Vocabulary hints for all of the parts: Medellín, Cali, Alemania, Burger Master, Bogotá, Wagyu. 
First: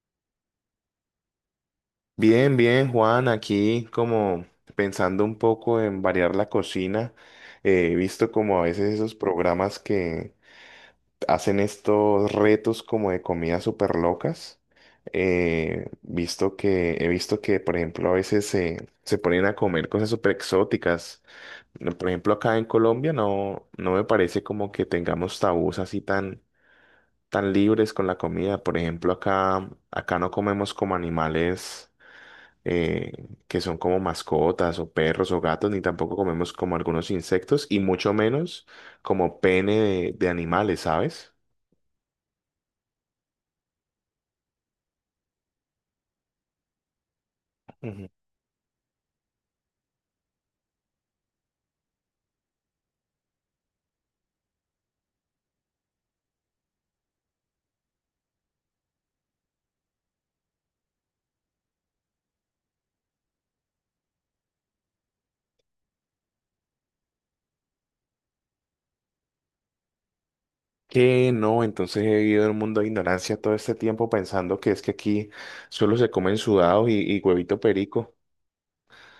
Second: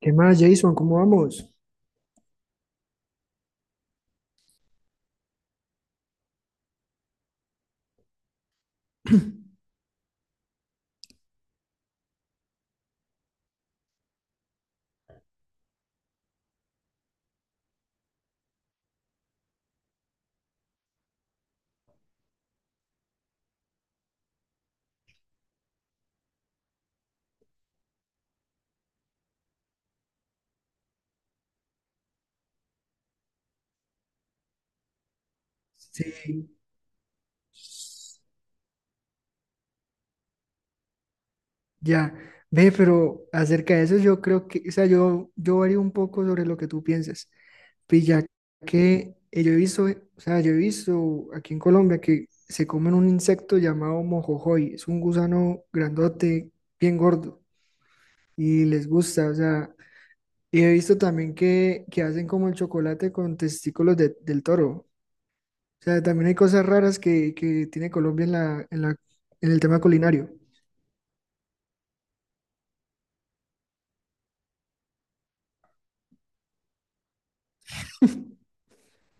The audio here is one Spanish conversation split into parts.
¿Qué más, Jason? ¿Cómo vamos? Bien, bien, Juan, aquí como pensando un poco en variar la cocina, he visto como a veces esos programas que hacen estos retos como de comidas súper locas. He visto que, por ejemplo, a veces se ponen a comer cosas súper exóticas. Por ejemplo, acá en Colombia no me parece como que tengamos tabús así tan libres con la comida. Por ejemplo, acá no comemos como animales eh, que son como mascotas o perros o gatos, ni tampoco Sí, comemos como algunos insectos y mucho menos como pene de animales, ¿sabes? ya. Ve, pero acerca de eso yo creo que, o sea, yo varío un poco sobre lo que tú piensas. Pues Ujú. ya que yo he visto, o sea, yo he visto aquí en Colombia que se comen un insecto llamado mojojoy. Es un gusano grandote, bien gordo, y les gusta, o sea, y he visto también que hacen como el chocolate con testículos del toro. O sea, también hay cosas raras que tiene Colombia en en el tema culinario. Que no, entonces he vivido en un mundo de ignorancia todo este tiempo pensando que es que aquí solo se comen sudados y huevito perico.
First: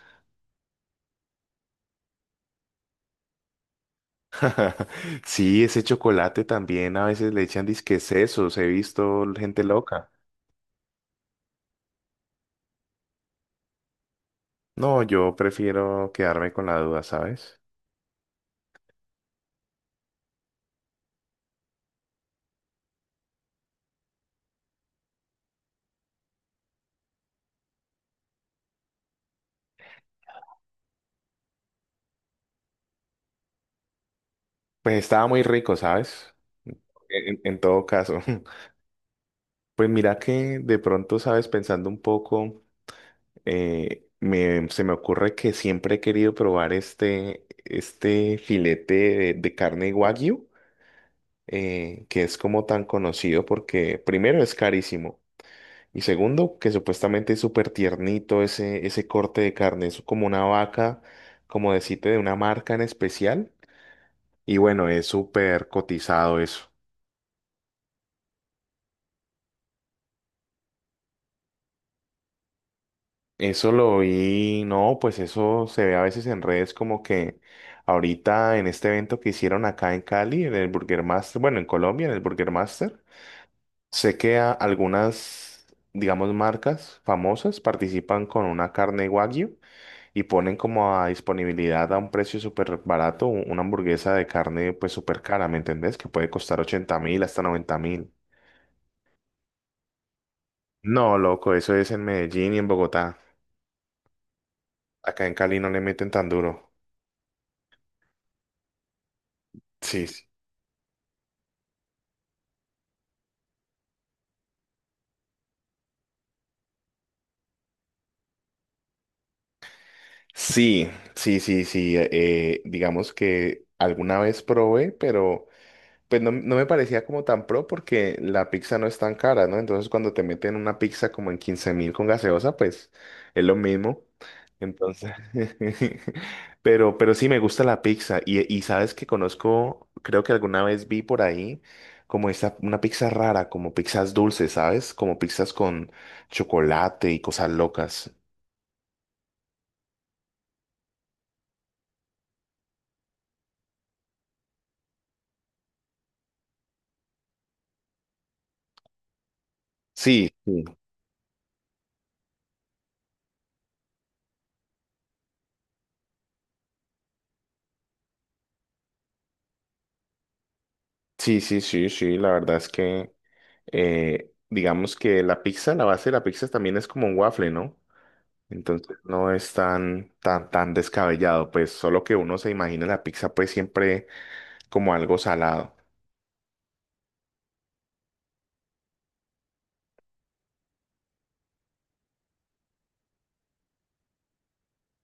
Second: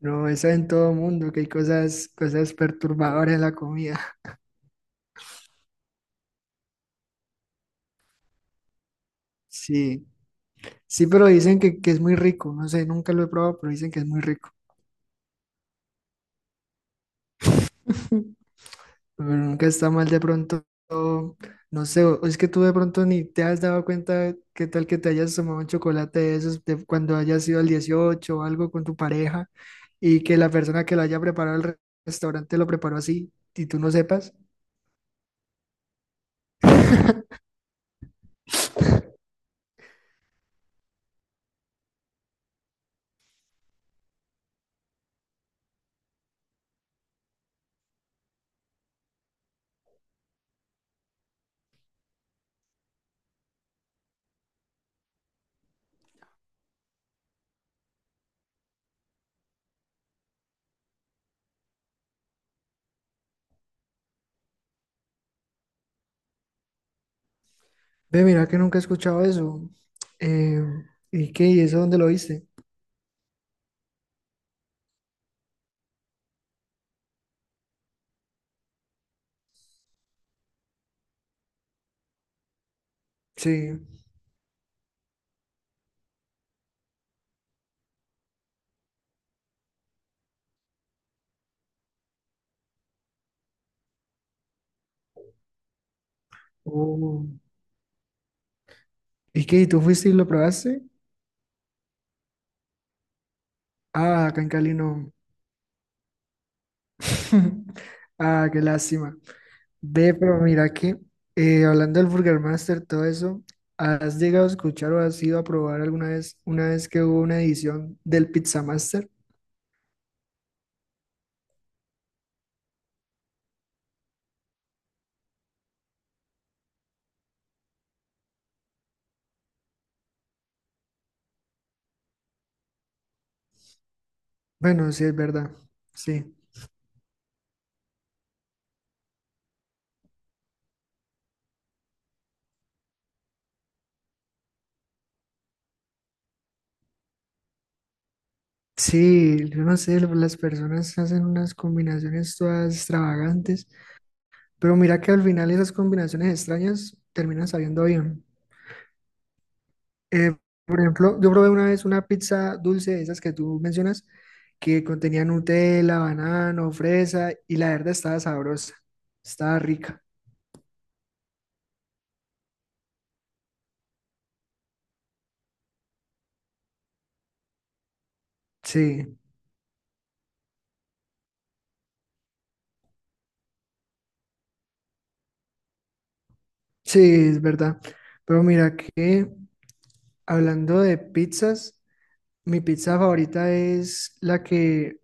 No, eso en todo mundo, que hay cosas perturbadoras en la comida. Sí, ese chocolate también a veces le echan disque sesos, he visto gente Sí, loca. sí, pero dicen que es muy rico. No sé, nunca lo he probado, pero dicen que es muy rico. No, yo prefiero quedarme con la duda, ¿sabes? Pero nunca está mal de pronto. No sé, o es que tú de pronto ni te has dado cuenta qué tal que te hayas tomado un chocolate de esos de cuando hayas ido al 18 o algo con tu pareja y que la persona que lo haya preparado al restaurante lo preparó así y tú no sepas. Pues estaba muy rico, ¿sabes? En todo caso. Pues mira que de pronto, sabes, pensando un poco, se me ocurre que siempre he querido probar este filete de carne Wagyu, que es como tan conocido porque primero es carísimo y segundo que supuestamente es súper tiernito ese corte de carne, es como una vaca, como decirte, de una marca en especial y bueno, es súper cotizado eso. Ve, mira que nunca he escuchado eso. Eh, ¿Y qué? ¿Y eso dónde lo viste? Eso lo vi, no, pues eso se ve a veces en redes como que ahorita en este evento que hicieron acá en Cali, en el Burger Master, bueno, en Colombia, en el Burger Master, Sí. sé que algunas, digamos, marcas famosas participan con una carne Wagyu y ponen como a disponibilidad a un precio súper barato una hamburguesa de carne pues súper cara, ¿me entendés? Que puede costar 80.000 Oh. hasta 90.000. ¿Y qué? ¿Y tú fuiste y lo probaste? No, loco, eso es en Medellín y en Bogotá. Ah, acá en Cali no. Acá en Cali no le meten tan duro. Ah, qué lástima. Sí. Ve, Sí. pero mira que hablando del Burger Master, todo eso, ¿has llegado a escuchar o has ido a probar alguna vez, una vez que hubo una edición del Pizza Master? Sí, sí, sí, sí. Digamos que alguna vez probé, pero pues no me parecía como tan pro porque la pizza no es tan cara, ¿no? Entonces cuando te meten una pizza como en 15.000 con gaseosa, pues es lo mismo. Bueno, sí, Entonces, es verdad. Sí. pero sí me gusta la pizza. Y sabes que conozco, creo que alguna vez vi por ahí como esta, una pizza rara, como pizzas dulces, ¿sabes? Como pizzas con chocolate y cosas locas. Sí, yo no sé, las personas hacen unas combinaciones todas extravagantes. Pero mira que al final esas combinaciones extrañas terminan sabiendo bien. Sí. Eh, Sí. por ejemplo, yo probé una vez una pizza dulce, de esas que tú mencionas, que contenía Nutella, banano, fresa, y la verdad estaba sabrosa, estaba rica. Sí, sí, sí, sí, la verdad es que digamos que la pizza, la base de la pizza también es como un waffle, ¿no? Entonces Sí, no es tan descabellado, pues solo que uno se imagina la pizza pues siempre como algo salado. sí, es verdad. Pero mira que hablando de pizzas, mi pizza favorita es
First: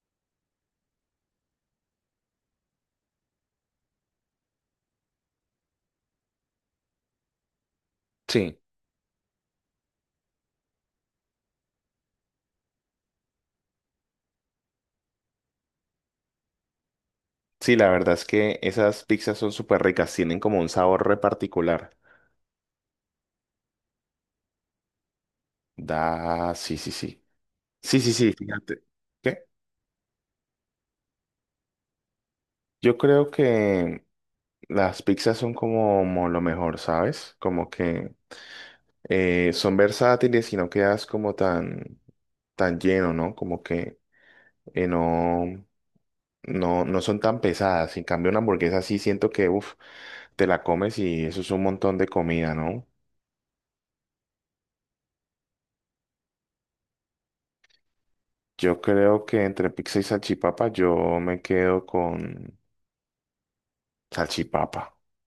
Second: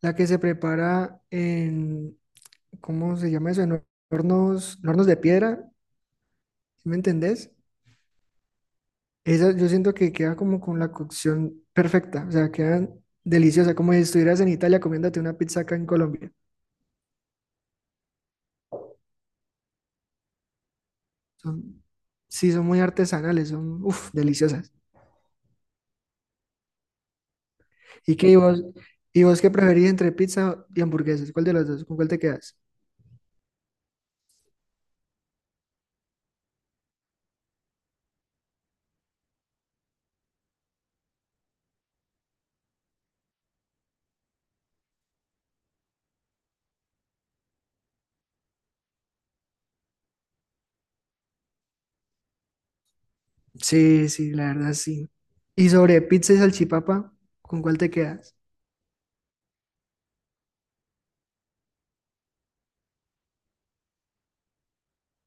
la que se prepara en, ¿cómo se llama eso? En en hornos de piedra, ¿sí ¿me entendés? Sí, Esa, yo siento que queda como con la cocción perfecta, o sea, quedan deliciosas, como si estuvieras en Italia comiéndote una pizza acá en Colombia. sí, la verdad es que esas pizzas son súper ricas, tienen como un sabor re Son, particular. sí, son muy artesanales, son, uff, deliciosas. Da, sí, sí, sí. Sí, sí, ¿Y qué, sí, fíjate. y vos ¿Qué? qué preferís entre pizza y hamburguesas? ¿Cuál de las dos? ¿Con cuál te quedas? Yo creo que las pizzas son como lo mejor, ¿sabes? Como que, son versátiles y no quedas como tan lleno, ¿no? Como que no, no, no son tan pesadas. En cambio, una hamburguesa sí siento que, uff, te la comes y eso es un montón de comida, ¿no? Sí, sí, la verdad sí. Y sobre pizza y salchipapa, ¿con cuál te quedas? Yo creo que entre pizza y salchipapa yo me quedo con salchipapa.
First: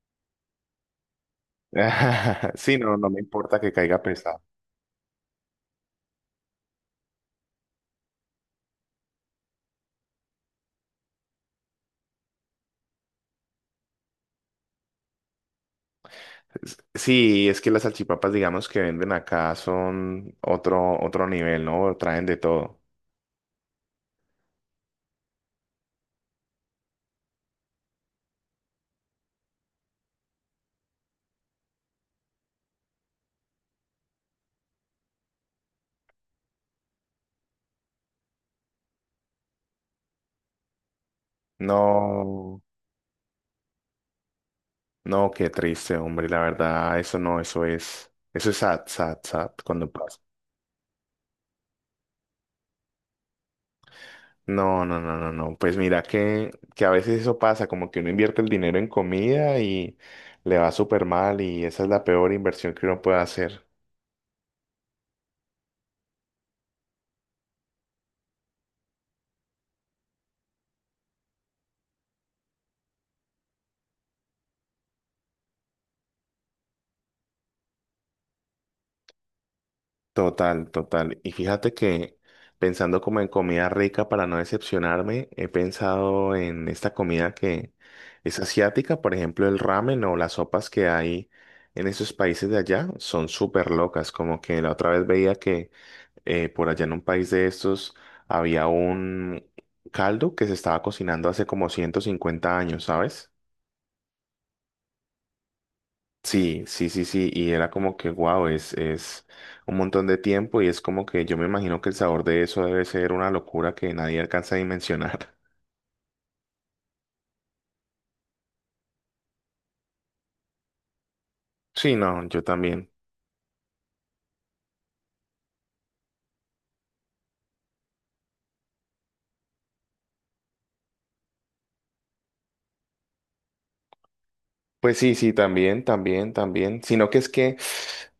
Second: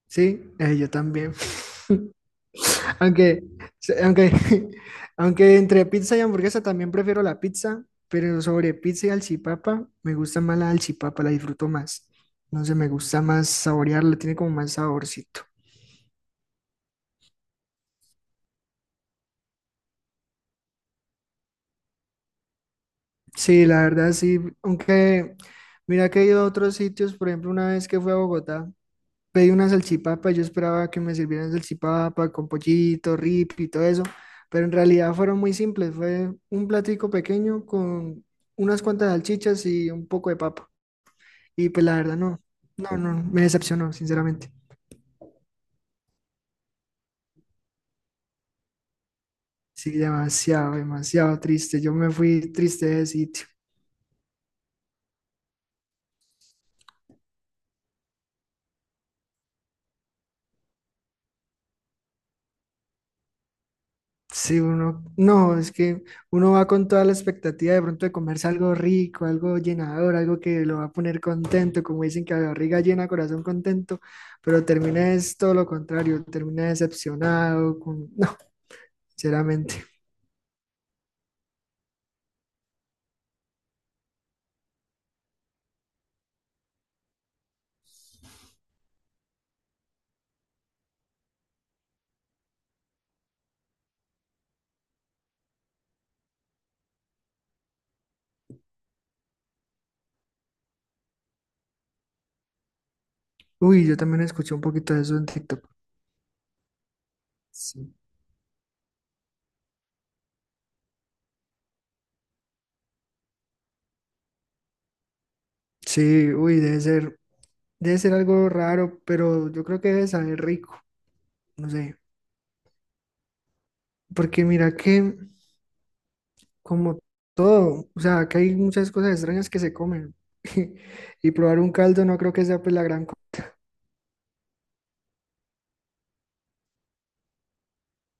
Sí, yo también. Sí, no, no me Aunque, importa que caiga se- aunque, pesado. aunque entre pizza y hamburguesa también prefiero la pizza, pero sobre pizza y alchipapa me gusta más la alchipapa, la disfruto más. No sé, me gusta más saborearla, tiene como más saborcito. Sí, es que las salchipapas, digamos, que venden acá son otro nivel, ¿no? Traen de todo. Sí, la verdad sí, aunque mira que he ido a otros sitios, por ejemplo, una vez que fui a Bogotá, pedí una salchipapa y yo esperaba que me sirvieran salchipapa con pollito, rip y todo eso, pero en realidad fueron muy simples, fue un platico pequeño con unas cuantas salchichas y un poco de papa. Y pues la verdad No. No, me decepcionó, sinceramente. No, qué triste, hombre, la verdad, eso no, eso es sad, sad, sad cuando Sí, pasa. demasiado, demasiado triste. Yo me fui triste de sitio. No, no, no, no, no, pues mira que, a veces eso pasa, como que uno invierte el dinero en comida y le va súper mal y esa es la peor inversión que uno puede hacer. Sí, no, es que uno va con toda la expectativa de pronto de comerse algo rico, algo llenador, algo que lo va a poner contento, como dicen que la barriga llena, corazón contento, pero termina es todo lo contrario, termina decepcionado, con... no, sinceramente. Total, total. Y fíjate que pensando como en comida rica para no decepcionarme, he pensado en esta comida que es asiática, por ejemplo, el ramen o las sopas que hay en esos países de allá son súper locas. Como que la otra vez veía que por allá en un país de estos había un caldo que se estaba cocinando hace como 150 años, ¿sabes? Uy, yo también escuché un poquito de eso en TikTok. Sí, sí, sí, sí, y era Sí, como que, wow, es un montón de tiempo y es como que yo me imagino que el sabor de eso debe ser una locura que nadie alcanza a dimensionar. sí, uy, debe ser. Debe ser algo raro, pero yo creo que debe saber rico, no Sí, sé. no, yo también. Porque mira que, como todo, o sea, que hay muchas cosas extrañas que se comen. Y probar un caldo no creo que sea pues la gran cosa. Pues sí, sí, también, también, también, sino que es que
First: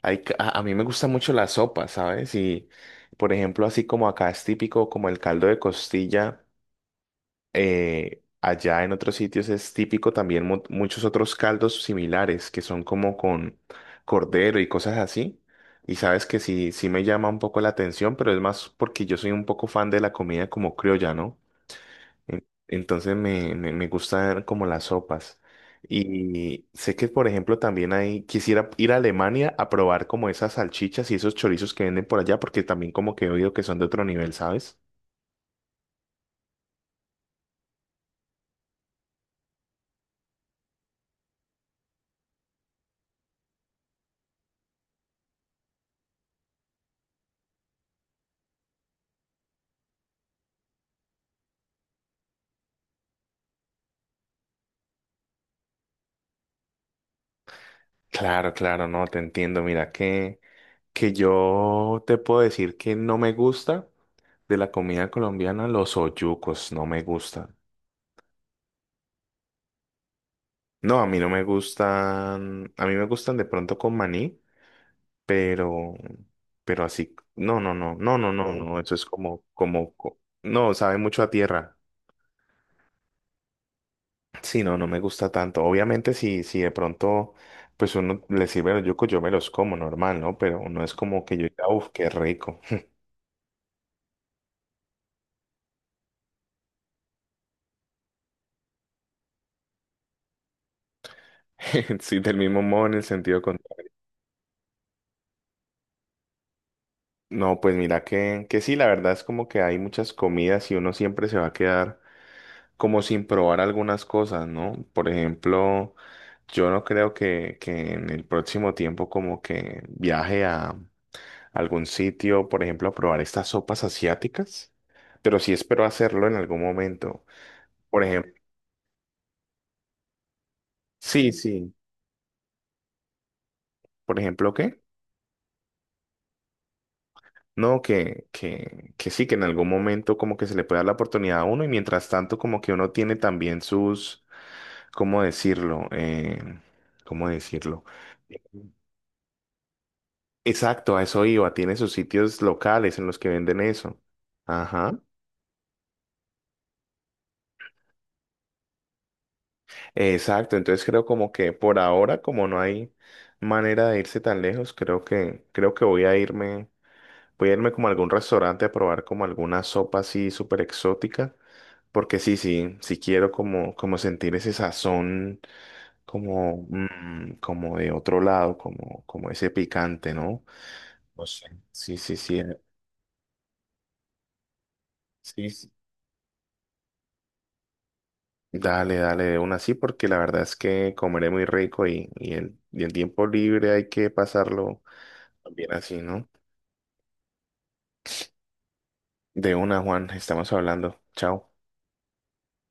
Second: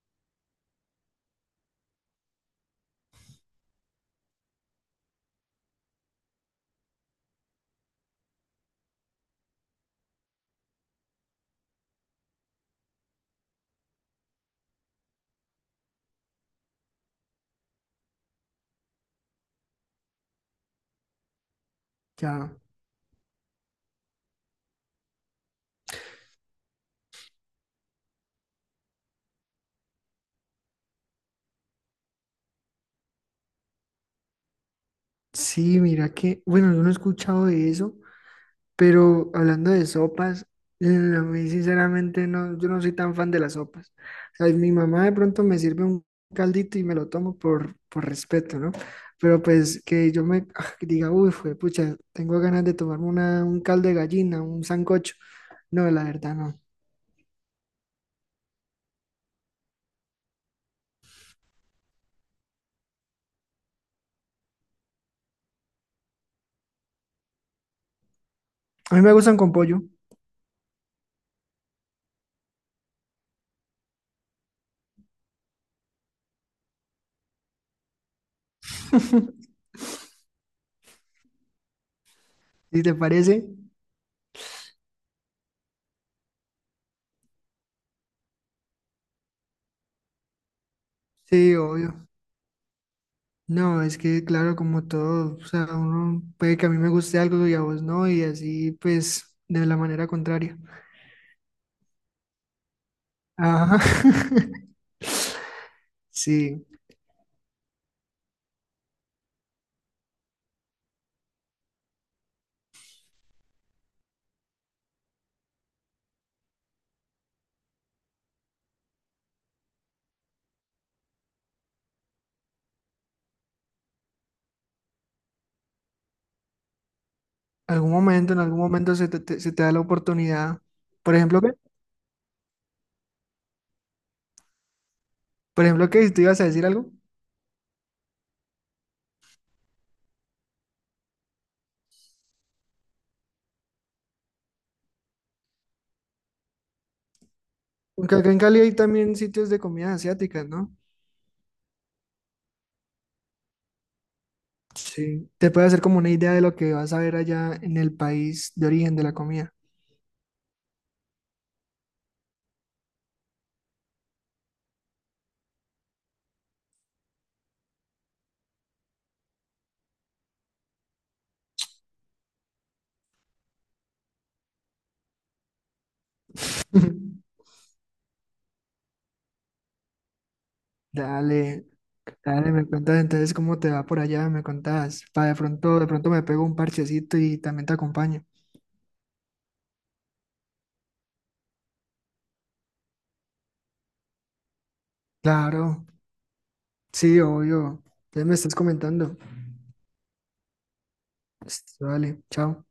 hay, a mí me gusta mucho la sopa, ¿sabes? Y, por ejemplo, así como acá es típico como el caldo de costilla. Allá en otros sitios es típico también muchos otros caldos similares que son como con cordero y cosas así. Y sabes que sí, sí me llama un poco la atención, pero es más porque yo soy un poco fan de la comida como criolla, ¿no? Ya, Entonces me gustan como las sopas. Y sé que, por ejemplo, también hay, quisiera ir a Alemania a probar como esas salchichas y esos chorizos que venden por allá, porque también como que he oído que son de otro nivel, ¿sabes? sí, mira que, bueno, yo no he escuchado de eso. Pero hablando de sopas, a mí sinceramente no, yo no soy tan fan de las sopas. O sea, mi mamá de pronto me sirve un caldito y me lo tomo por respeto, ¿no? Pero pues que yo me ah, que diga, uy, fue, pucha, tengo ganas de tomarme un caldo de gallina, un sancocho. No, la verdad no. Claro, claro, no, te entiendo. Mira que yo te puedo decir que no me gusta de la comida colombiana, los oyucos no me gustan. A mí me gustan con pollo, No, a mí no me gustan, a mí me gustan de pronto con maní, pero, pero así, no, no, no, no, no, no, no, eso es como, como, co- no, sabe mucho a tierra. si te parece. Sí, no, no me gusta tanto. Obviamente, si de pronto, pues uno le sirve los yucos, yo me los como normal, ¿no? Pero no es como que yo Sí, diga, uff, obvio. qué rico. No, es que claro, como todo, o sea, uno puede que a mí me guste algo y a vos no, y así pues de la manera contraria. Sí, del mismo modo en el sentido Ajá. contrario. Sí, No, pues mira que, sí, la verdad es como que hay muchas comidas y uno siempre se va a quedar como sin probar algunas cosas, ¿no? Por ejemplo, yo no creo que, en el próximo tiempo como que viaje a algún sitio, por ejemplo, a probar estas sopas asiáticas, pero sí espero hacerlo en algún momento. algún Por ejemplo, momento, en algún momento se te da la oportunidad. Por sí, ejemplo, ¿qué? sí. Por ejemplo, ¿qué? Por ejemplo, ¿qué? ¿Te ibas a decir algo? No, que sí, que en algún momento como que se le puede dar la oportunidad a uno y mientras tanto como que uno tiene también sus ¿Cómo decirlo? ¿Cómo decirlo? Porque acá en Cali hay también sitios de comidas asiáticas, ¿no? Exacto, a eso iba. Tiene sus sitios locales en los que venden eso. Ajá. Sí, te puede hacer como una idea de lo que vas a ver allá en el país de origen de la comida. Exacto. Entonces creo como que por ahora, como no hay manera de irse tan lejos, creo que voy a irme, como a algún restaurante a probar como alguna sopa así súper exótica. Porque sí, sí, sí quiero como sentir ese sazón como, mm, como de otro lado, como ese picante, ¿no? No sé. Dale, Sí, sí, sí, dale, me cuentas entonces cómo te va por allá, me contás. Para sí, sí. De pronto me pego un parchecito y también te acompaño. Dale, dale, de una sí, porque la verdad es que comeré muy rico y el tiempo libre hay que pasarlo bien Claro, así, ¿no? sí, obvio. Entonces me estás comentando. De una, Juan, estamos hablando. Chao. Listo, Dale, chao.